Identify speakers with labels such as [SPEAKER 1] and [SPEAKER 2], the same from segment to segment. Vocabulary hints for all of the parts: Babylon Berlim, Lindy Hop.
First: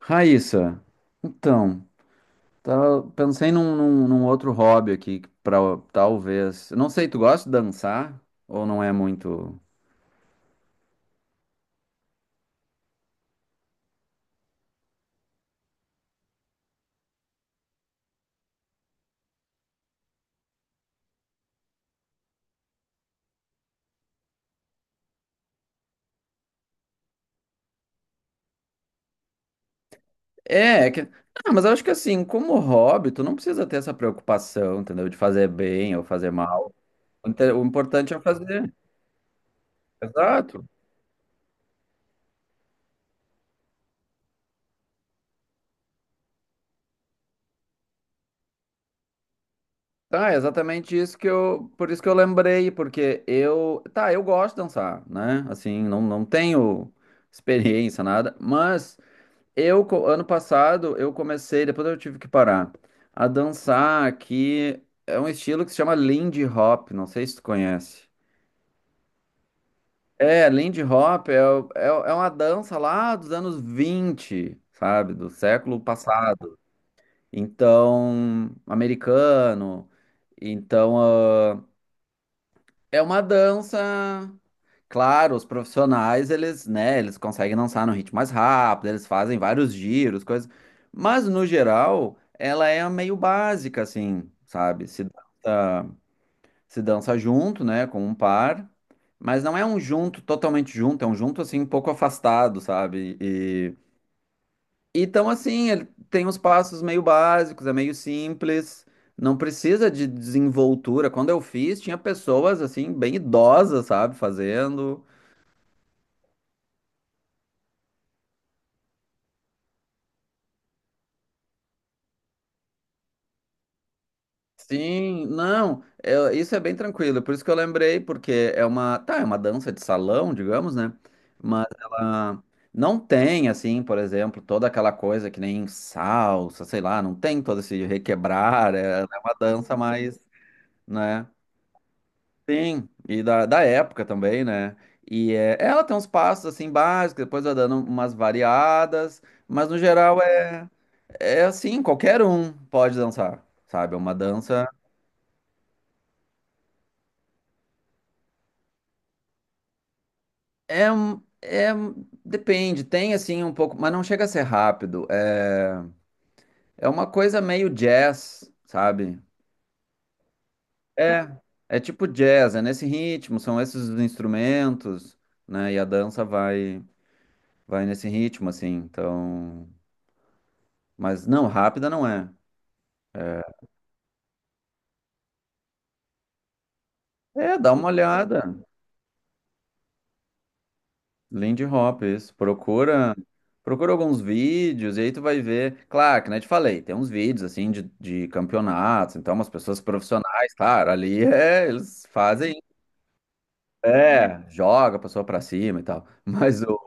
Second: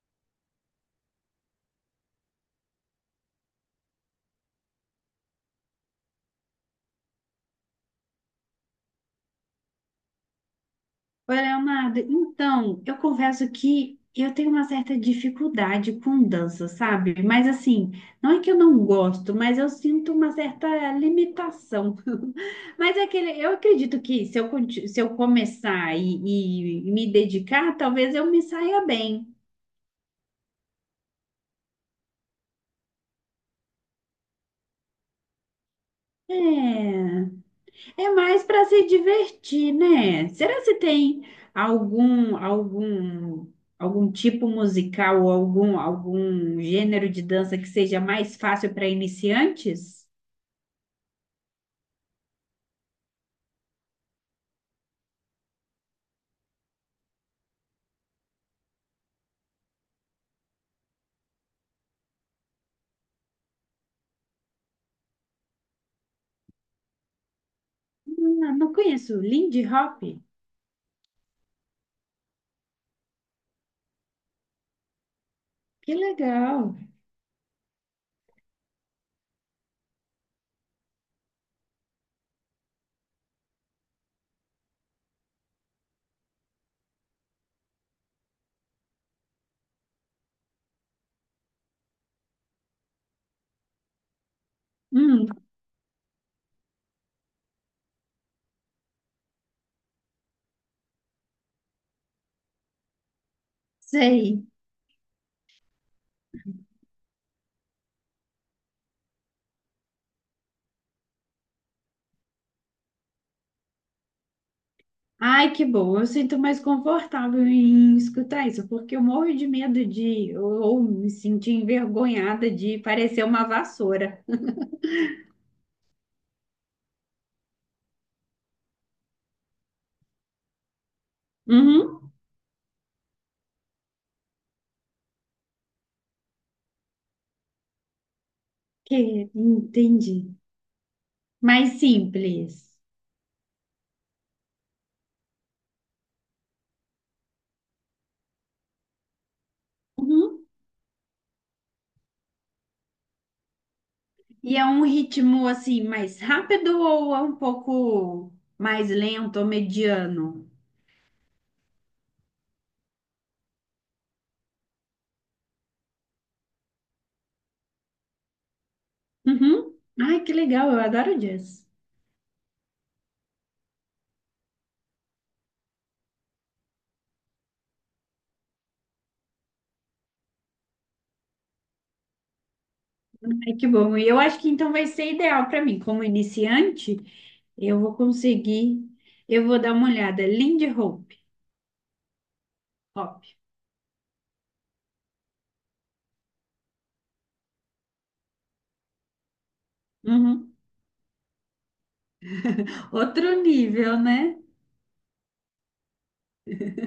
[SPEAKER 1] Raíssa, então, pensei num outro hobby aqui, pra, talvez. Não sei, tu gosta de dançar? Ou não é muito.
[SPEAKER 2] Oi, Leonardo. Então, eu confesso que eu tenho uma certa dificuldade com dança, sabe? Mas assim, não é que eu não gosto, mas eu sinto uma certa limitação. Mas é aquele, eu acredito que se eu começar e me dedicar, talvez eu me saia bem.
[SPEAKER 1] É que. Ah, mas eu acho que assim, como hobby, tu não precisa ter essa preocupação, entendeu? De fazer bem ou fazer mal.
[SPEAKER 2] É.
[SPEAKER 1] O importante
[SPEAKER 2] É
[SPEAKER 1] é
[SPEAKER 2] mais para
[SPEAKER 1] fazer.
[SPEAKER 2] se divertir, né? Será
[SPEAKER 1] Exato.
[SPEAKER 2] se tem algum algum algum tipo musical ou algum gênero de dança que seja mais fácil para iniciantes?
[SPEAKER 1] Tá, é exatamente isso que eu. Por isso que eu lembrei, porque eu. Tá, eu gosto de dançar, né? Assim, não tenho experiência, nada, mas. Eu, ano passado, eu comecei, depois eu tive que parar, a dançar aqui. É um estilo que se chama Lindy Hop, não sei se tu conhece.
[SPEAKER 2] Não, não conheço. Lindy Hop?
[SPEAKER 1] É, Lindy Hop é uma dança lá dos anos 20, sabe? Do século
[SPEAKER 2] Que
[SPEAKER 1] passado.
[SPEAKER 2] legal.
[SPEAKER 1] Então, americano. Então, é uma dança. Claro, os profissionais, eles, né, eles conseguem dançar num ritmo mais rápido, eles fazem vários giros, coisas. Mas, no geral, ela é meio básica, assim, sabe? Se
[SPEAKER 2] Hum,
[SPEAKER 1] dança, se dança junto, né, com um par, mas não é um junto totalmente junto, é um junto, assim, um pouco afastado, sabe? E,
[SPEAKER 2] sei.
[SPEAKER 1] e então, assim, ele tem uns passos meio básicos, é meio simples, não precisa de desenvoltura. Quando eu fiz, tinha pessoas, assim, bem idosas, sabe, fazendo.
[SPEAKER 2] Ai, que bom. Eu sinto mais confortável em escutar isso, porque eu morro de medo de ou me sentir envergonhada de parecer uma vassoura.
[SPEAKER 1] Sim, não, é, isso é bem tranquilo, por isso que eu lembrei, porque é uma, tá, é uma dança de salão, digamos, né? Mas
[SPEAKER 2] Uhum.
[SPEAKER 1] ela não tem, assim, por exemplo, toda aquela coisa que nem salsa, sei lá, não tem todo esse requebrar,
[SPEAKER 2] Que
[SPEAKER 1] é uma dança
[SPEAKER 2] entendi.
[SPEAKER 1] mais, né?
[SPEAKER 2] Mais simples.
[SPEAKER 1] Sim, e da época também, né? E é, ela tem uns passos, assim, básicos, depois vai dando umas variadas, mas no geral
[SPEAKER 2] Uhum.
[SPEAKER 1] é assim, qualquer um pode dançar, sabe? É uma
[SPEAKER 2] E é
[SPEAKER 1] dança.
[SPEAKER 2] um ritmo assim mais rápido ou é um pouco mais lento ou mediano?
[SPEAKER 1] É, um- é, um- Depende, tem assim um pouco, mas não chega a ser rápido. É uma coisa meio jazz, sabe?
[SPEAKER 2] Uhum. Ai, que legal, eu adoro
[SPEAKER 1] É,
[SPEAKER 2] jazz.
[SPEAKER 1] é tipo jazz, é nesse ritmo, são esses os instrumentos, né? E a dança vai nesse ritmo, assim. Então, mas não, rápida não é.
[SPEAKER 2] Ai, que bom. E eu acho que então vai ser ideal para mim. Como iniciante,
[SPEAKER 1] É, dá
[SPEAKER 2] eu
[SPEAKER 1] uma
[SPEAKER 2] vou
[SPEAKER 1] olhada.
[SPEAKER 2] conseguir. Eu vou dar uma olhada. Lindy Hop.
[SPEAKER 1] Lindy Hop, isso. Procura,
[SPEAKER 2] Hop.
[SPEAKER 1] procura alguns vídeos e aí tu vai ver. Claro, que nem eu te falei, tem uns vídeos assim de campeonatos, então umas pessoas
[SPEAKER 2] Uhum.
[SPEAKER 1] profissionais, claro, ali é, eles fazem,
[SPEAKER 2] Outro nível, né?
[SPEAKER 1] é, joga a pessoa pra cima e tal. Mas o,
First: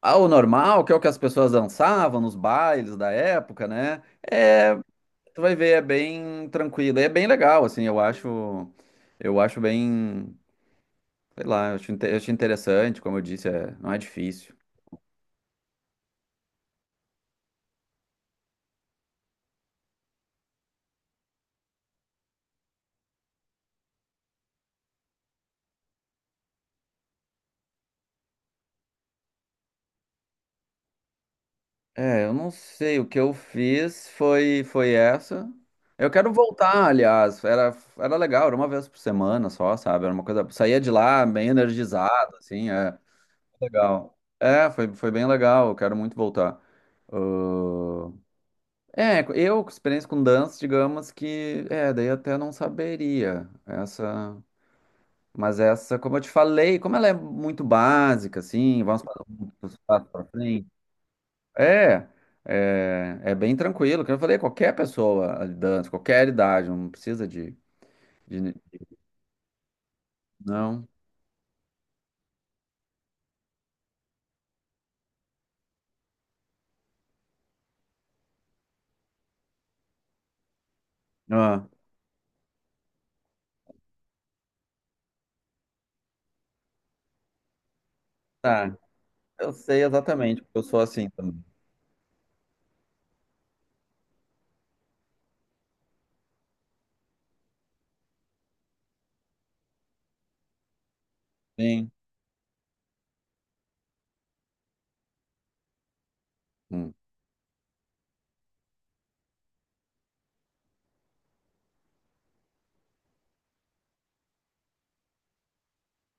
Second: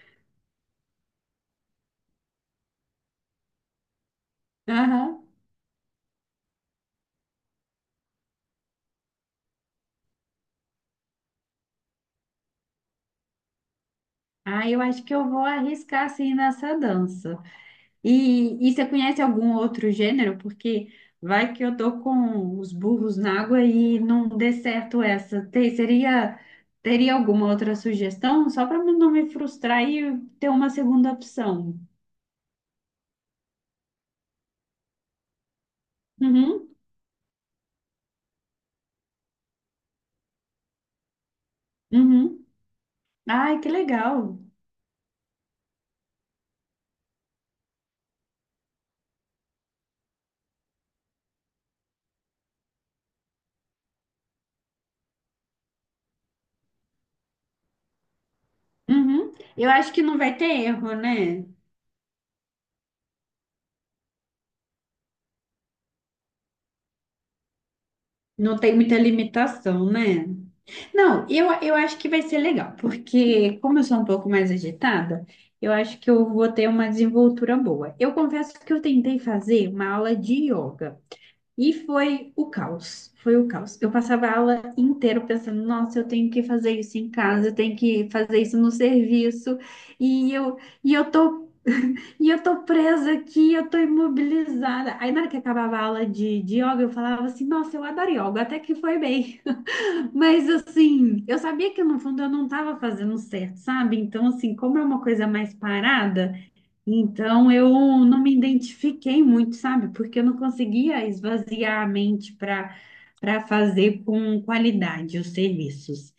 [SPEAKER 1] ah, o normal, que é o que as pessoas dançavam nos bailes da época, né? É,
[SPEAKER 2] Aham.
[SPEAKER 1] tu vai ver, é bem tranquilo, e é bem legal, assim, eu acho, bem, sei lá, eu acho, eu acho interessante, como eu disse, é, não é difícil.
[SPEAKER 2] Ah, eu acho que eu vou arriscar assim nessa dança. E você conhece algum outro gênero? Porque vai que eu tô com os burros na água e não dê certo essa. Teria alguma outra sugestão? Só para não me frustrar e ter uma segunda opção.
[SPEAKER 1] É, eu não sei. O que eu fiz foi essa. Eu quero
[SPEAKER 2] Uhum,
[SPEAKER 1] voltar, aliás. Era legal, era uma vez por semana só, sabe? Era uma coisa. Saía de lá bem energizado,
[SPEAKER 2] uhum.
[SPEAKER 1] assim, é
[SPEAKER 2] Ai, que
[SPEAKER 1] legal.
[SPEAKER 2] legal.
[SPEAKER 1] É, foi bem legal. Eu quero muito voltar. Ahn, É, eu, com experiência com dança, digamos que. É, daí até não saberia. Essa. Mas essa, como eu te falei, como ela é muito básica, assim, vamos para
[SPEAKER 2] Uhum.
[SPEAKER 1] um
[SPEAKER 2] Eu acho que
[SPEAKER 1] passo
[SPEAKER 2] não
[SPEAKER 1] para
[SPEAKER 2] vai ter
[SPEAKER 1] frente.
[SPEAKER 2] erro, né?
[SPEAKER 1] É, é bem tranquilo. Como eu falei, qualquer pessoa dança, qualquer idade, não precisa de, de-
[SPEAKER 2] Não tem muita limitação, né?
[SPEAKER 1] não.
[SPEAKER 2] Não, eu acho que vai ser legal, porque como eu sou um pouco mais agitada, eu acho que eu vou ter uma desenvoltura boa. Eu confesso que eu tentei fazer uma aula de yoga
[SPEAKER 1] Ah,
[SPEAKER 2] e foi o caos, foi o caos. Eu passava a aula inteira pensando, nossa, eu tenho que fazer isso em casa, eu tenho que fazer isso no
[SPEAKER 1] tá. Eu
[SPEAKER 2] serviço,
[SPEAKER 1] sei
[SPEAKER 2] e
[SPEAKER 1] exatamente, porque
[SPEAKER 2] eu,
[SPEAKER 1] eu sou
[SPEAKER 2] e
[SPEAKER 1] assim
[SPEAKER 2] eu
[SPEAKER 1] também.
[SPEAKER 2] tô, e eu tô presa aqui, eu tô imobilizada. Aí na hora que acabava a aula de, yoga, eu falava assim, nossa, eu adoro yoga, até que foi bem. Mas assim, eu sabia que
[SPEAKER 1] Sim.
[SPEAKER 2] no fundo eu não estava fazendo certo, sabe? Então, assim, como é uma coisa mais parada,
[SPEAKER 1] Hum.
[SPEAKER 2] então eu não me identifiquei muito, sabe? Porque eu não conseguia esvaziar a mente para para fazer com qualidade os serviços.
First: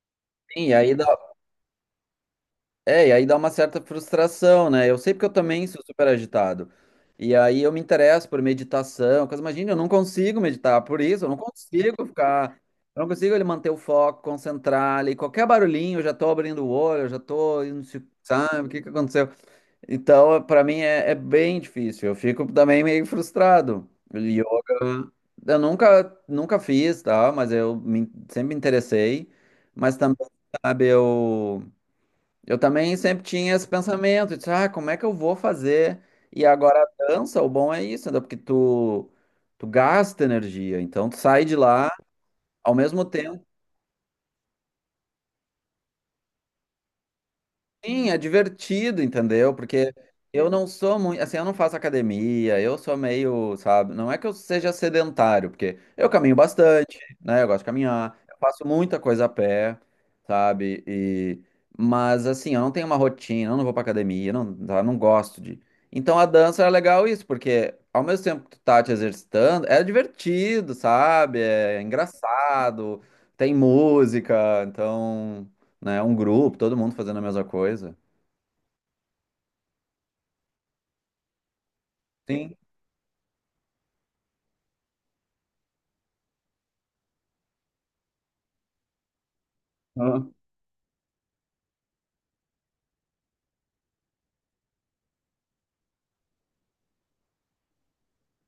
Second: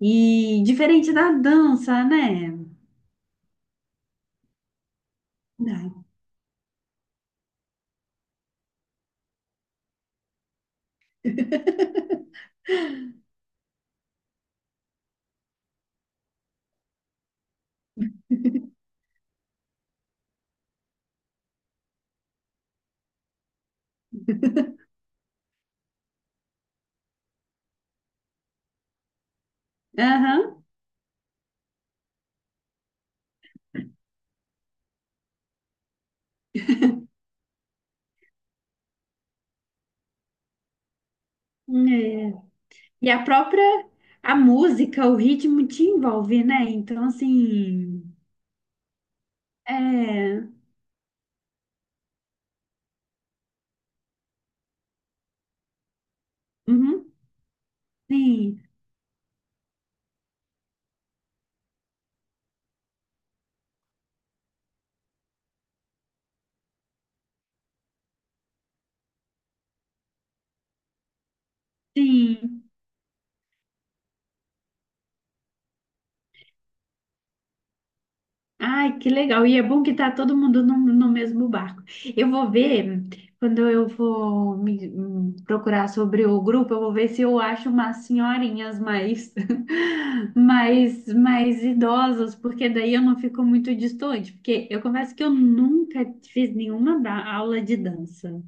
[SPEAKER 2] E
[SPEAKER 1] Sim,
[SPEAKER 2] diferente da dança, né?
[SPEAKER 1] e aí dá uma certa frustração, né? Eu sei porque eu também sou
[SPEAKER 2] Não.
[SPEAKER 1] super agitado. E aí eu me interesso por meditação, coisa, imagina, eu não consigo meditar, por isso eu não consigo ficar, eu não consigo ele manter o foco, concentrar ali, qualquer barulhinho, eu já tô abrindo o olho, eu já tô, indo se- sabe, o que que aconteceu? Então, para mim é bem difícil. Eu fico também meio frustrado. Yoga, eu nunca fiz, tá? Mas eu sempre me interessei. Mas também,
[SPEAKER 2] Aham.
[SPEAKER 1] sabe, eu também sempre tinha esse pensamento de, como é que eu vou fazer? E agora a dança, o bom é isso, né? Porque tu gasta energia. Então, tu sai de lá,
[SPEAKER 2] É.
[SPEAKER 1] ao mesmo
[SPEAKER 2] E a
[SPEAKER 1] tempo.
[SPEAKER 2] própria a música, o ritmo te envolve, né? Então, assim,
[SPEAKER 1] Sim, é divertido, entendeu? Porque eu
[SPEAKER 2] é.
[SPEAKER 1] não sou muito, assim, eu não faço academia, eu sou meio, sabe? Não é que eu seja sedentário, porque eu caminho bastante,
[SPEAKER 2] Uhum.
[SPEAKER 1] né? Eu gosto de caminhar, eu
[SPEAKER 2] Sim,
[SPEAKER 1] faço muita coisa a pé, sabe? E mas assim, eu não tenho uma rotina, eu não vou pra academia, eu não, sabe? Eu não gosto de. Então a dança é legal isso, porque ao mesmo tempo que tu tá te exercitando, é divertido, sabe? É
[SPEAKER 2] sim.
[SPEAKER 1] engraçado, tem música, então né? Um grupo, todo mundo fazendo a mesma coisa.
[SPEAKER 2] Ai, que legal. E é bom que tá todo mundo no, mesmo barco. Eu vou
[SPEAKER 1] Sim.
[SPEAKER 2] ver, quando eu vou procurar sobre o grupo, eu vou ver se eu acho umas senhorinhas mais,
[SPEAKER 1] Aham.
[SPEAKER 2] mais idosas, porque daí eu não fico muito distante. Porque eu confesso que eu nunca fiz aula de dança.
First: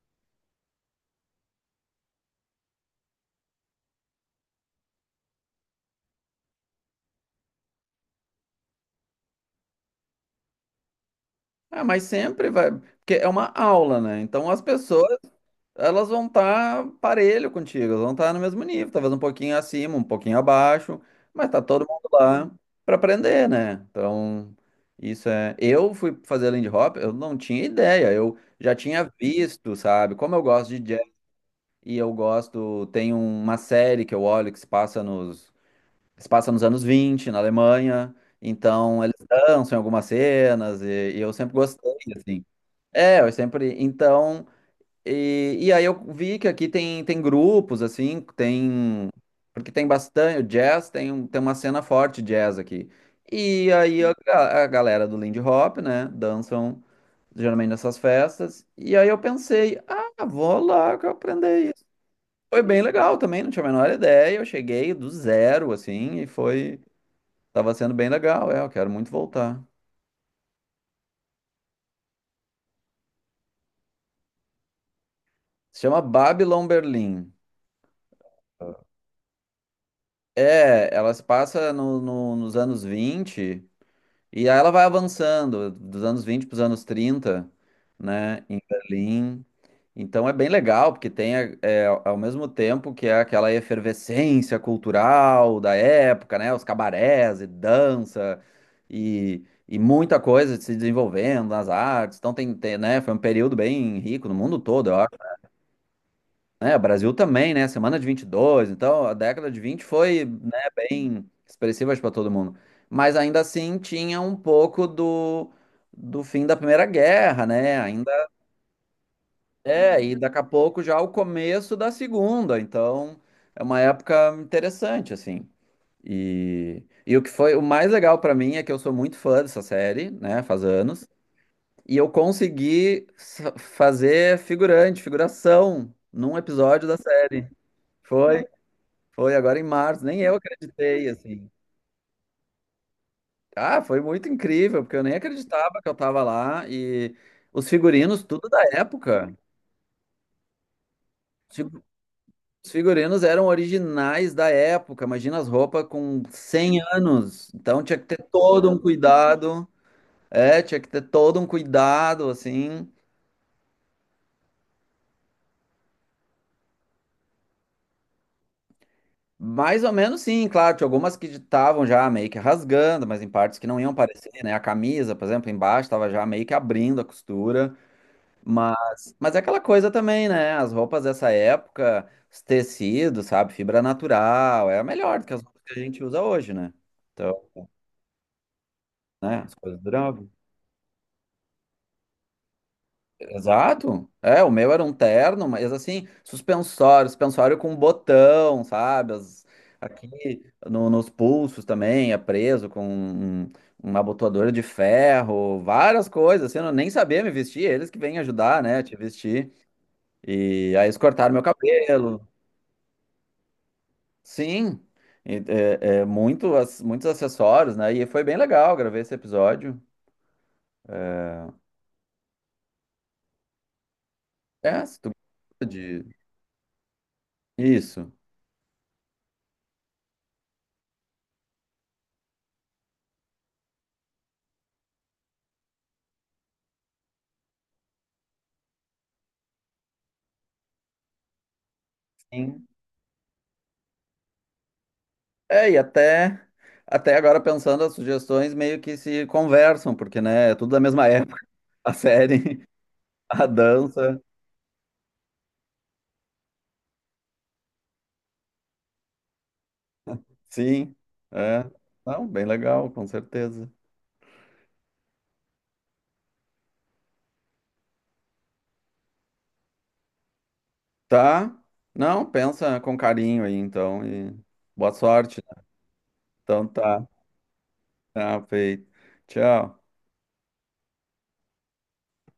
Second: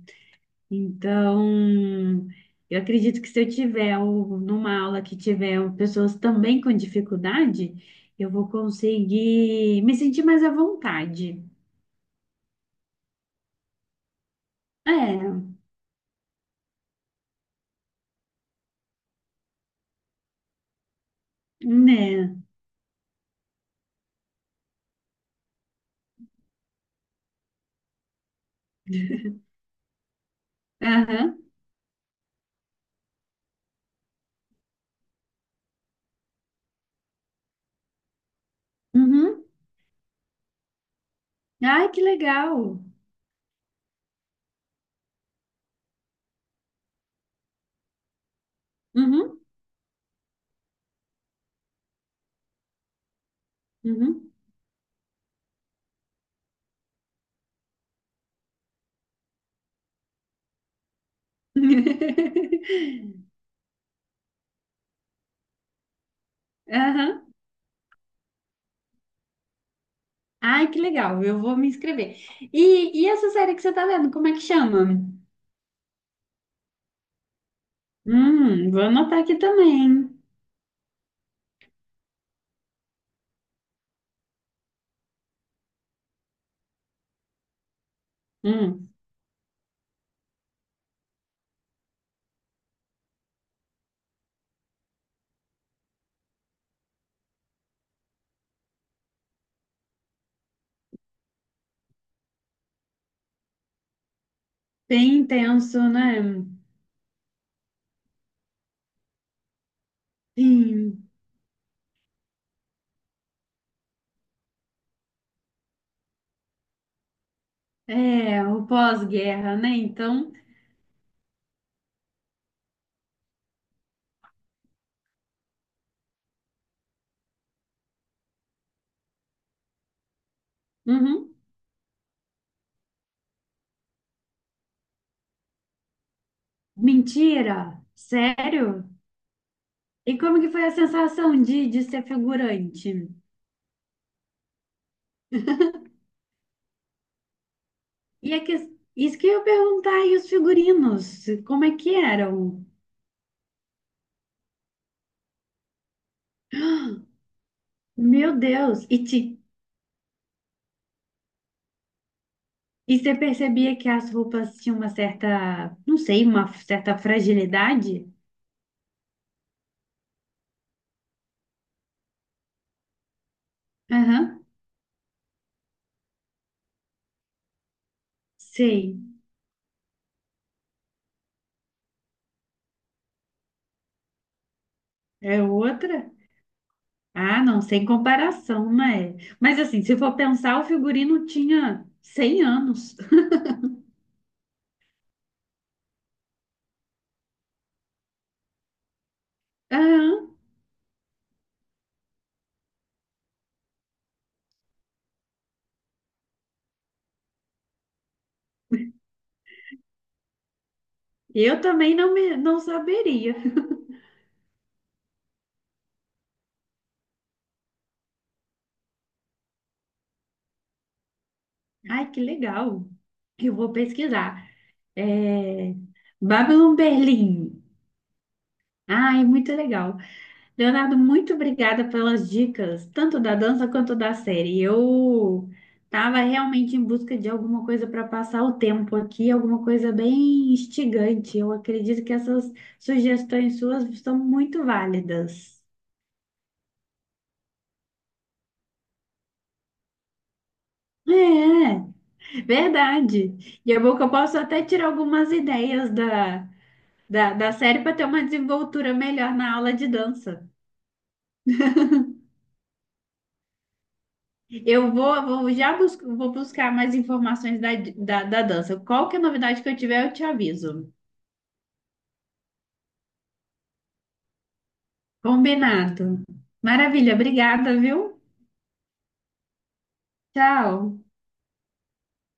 [SPEAKER 2] Então, eu acredito que se eu tiver numa aula que tiver pessoas também com dificuldade, eu vou conseguir me sentir mais à vontade.
[SPEAKER 1] Ah, mas sempre vai, porque é uma aula, né? Então as pessoas,
[SPEAKER 2] É,
[SPEAKER 1] elas vão estar parelho contigo, elas vão estar no mesmo nível, talvez um pouquinho acima, um pouquinho abaixo, mas tá todo mundo
[SPEAKER 2] né?
[SPEAKER 1] lá para aprender, né? Então, isso é, eu fui fazer Lindy Hop, eu não tinha ideia, eu já tinha visto, sabe? Como eu gosto de jazz
[SPEAKER 2] Aham.
[SPEAKER 1] e eu gosto, tem uma série que eu olho que se passa nos anos 20, na Alemanha, então eles
[SPEAKER 2] Uhum.
[SPEAKER 1] dançam em algumas cenas, e eu sempre
[SPEAKER 2] Ai,
[SPEAKER 1] gostei,
[SPEAKER 2] que
[SPEAKER 1] assim.
[SPEAKER 2] legal.
[SPEAKER 1] É, eu sempre. Então, e aí eu vi que aqui tem, grupos, assim, tem.
[SPEAKER 2] Uhum.
[SPEAKER 1] Porque tem bastante. O jazz tem uma cena forte de jazz aqui. E aí
[SPEAKER 2] Uhum.
[SPEAKER 1] a galera do Lindy Hop, né, dançam geralmente nessas festas. E aí eu pensei, ah, vou lá que eu aprender isso. Foi bem legal também, não tinha a menor ideia. Eu cheguei do zero, assim, e foi.
[SPEAKER 2] Aham.
[SPEAKER 1] Tava sendo bem legal, é, eu quero muito voltar.
[SPEAKER 2] Ai, que legal. Eu vou me inscrever. E essa série que você tá vendo, como é que chama?
[SPEAKER 1] Se chama Babylon Berlim.
[SPEAKER 2] Vou anotar aqui também.
[SPEAKER 1] É, ela se passa nos anos 20 e aí ela vai avançando dos anos 20 para os anos 30, né, em
[SPEAKER 2] Hum,
[SPEAKER 1] Berlim. Então é bem legal, porque tem ao mesmo tempo que é aquela efervescência cultural da época, né, os cabarés e dança e muita coisa se desenvolvendo nas artes. Então tem, né, foi um período bem rico no mundo todo, eu
[SPEAKER 2] bem intenso, né?
[SPEAKER 1] né, o Brasil também, né? Semana de 22, então a década de 20 foi, né,
[SPEAKER 2] Sim.
[SPEAKER 1] bem expressiva para todo mundo. Mas ainda assim tinha um pouco do fim da Primeira Guerra, né? Ainda
[SPEAKER 2] É, o pós-guerra, né?
[SPEAKER 1] é, e
[SPEAKER 2] Então,
[SPEAKER 1] daqui a pouco já o começo da Segunda, então é uma época interessante, assim. E o que foi o mais legal para mim é que eu sou muito fã dessa série, né? Faz anos.
[SPEAKER 2] uhum.
[SPEAKER 1] E eu consegui fazer figurante, figuração, num episódio da série.
[SPEAKER 2] Mentira?
[SPEAKER 1] Foi
[SPEAKER 2] Sério?
[SPEAKER 1] Foi agora em março,
[SPEAKER 2] E
[SPEAKER 1] nem eu
[SPEAKER 2] como que foi a
[SPEAKER 1] acreditei,
[SPEAKER 2] sensação
[SPEAKER 1] assim.
[SPEAKER 2] de, ser figurante?
[SPEAKER 1] Ah, foi muito incrível, porque eu nem acreditava que eu tava lá. E os figurinos,
[SPEAKER 2] E é
[SPEAKER 1] tudo
[SPEAKER 2] que,
[SPEAKER 1] da
[SPEAKER 2] isso que
[SPEAKER 1] época.
[SPEAKER 2] eu ia perguntar, e os figurinos,
[SPEAKER 1] Os
[SPEAKER 2] como é
[SPEAKER 1] figu-
[SPEAKER 2] que eram?
[SPEAKER 1] os figurinos eram originais da época. Imagina as roupas com 100 anos. Então tinha que ter
[SPEAKER 2] Meu
[SPEAKER 1] todo um
[SPEAKER 2] Deus! E, te,
[SPEAKER 1] cuidado. É, tinha que ter todo um cuidado, assim.
[SPEAKER 2] e você percebia que as roupas tinham uma certa, não sei, uma certa fragilidade?
[SPEAKER 1] Mais ou menos sim, claro. Tinha algumas que estavam já meio que rasgando, mas em partes que não iam parecer,
[SPEAKER 2] Aham,
[SPEAKER 1] né? A camisa, por exemplo, embaixo estava já meio que abrindo a costura.
[SPEAKER 2] sei.
[SPEAKER 1] Mas é aquela coisa também, né? As roupas dessa época, os tecidos, sabe? Fibra natural, é melhor do que
[SPEAKER 2] É
[SPEAKER 1] as roupas que a
[SPEAKER 2] outra?
[SPEAKER 1] gente usa hoje, né? Então,
[SPEAKER 2] Ah, não, sem comparação, né?
[SPEAKER 1] né? As
[SPEAKER 2] Mas
[SPEAKER 1] coisas
[SPEAKER 2] assim, se for
[SPEAKER 1] duravam.
[SPEAKER 2] pensar, o figurino tinha 100 anos.
[SPEAKER 1] Exato. É, o meu era um terno, mas assim, suspensório, suspensório com botão, sabe? Aqui
[SPEAKER 2] Aham.
[SPEAKER 1] nos pulsos também, é preso com uma abotoadora de ferro, várias coisas, assim, eu nem sabia me vestir, eles que vêm ajudar, né? A te vestir. E aí eles cortaram meu
[SPEAKER 2] Eu também não,
[SPEAKER 1] cabelo.
[SPEAKER 2] me, não saberia.
[SPEAKER 1] Sim, é muito, muitos acessórios, né? E foi bem legal, gravei esse episódio.
[SPEAKER 2] Ai, que legal. Eu vou pesquisar.
[SPEAKER 1] É, se tu gosta
[SPEAKER 2] É.
[SPEAKER 1] de...
[SPEAKER 2] Babylon Berlim.
[SPEAKER 1] Isso.
[SPEAKER 2] Ai, muito legal. Leonardo, muito obrigada pelas dicas, tanto da dança quanto da série. Eu estava realmente em busca de alguma coisa para passar o tempo aqui, alguma coisa bem instigante. Eu acredito que essas
[SPEAKER 1] Sim.
[SPEAKER 2] sugestões suas são muito válidas.
[SPEAKER 1] É, e até agora pensando, as sugestões meio que se conversam, porque, né, é tudo da mesma
[SPEAKER 2] É.
[SPEAKER 1] época, a
[SPEAKER 2] É.
[SPEAKER 1] série,
[SPEAKER 2] Verdade.
[SPEAKER 1] a
[SPEAKER 2] E é bom que eu
[SPEAKER 1] dança,
[SPEAKER 2] posso até tirar algumas ideias da, da série para ter uma desenvoltura melhor na aula de dança.
[SPEAKER 1] sim. É. Não, bem legal, com certeza.
[SPEAKER 2] Eu vou já bus vou buscar mais informações da, da dança. Qualquer novidade que eu tiver, eu te aviso.
[SPEAKER 1] Tá? Não, pensa com carinho aí, então, e boa sorte, né.
[SPEAKER 2] Combinado.
[SPEAKER 1] Então tá,
[SPEAKER 2] Maravilha, obrigada, viu?
[SPEAKER 1] tá feito. Tchau.
[SPEAKER 2] Tchau.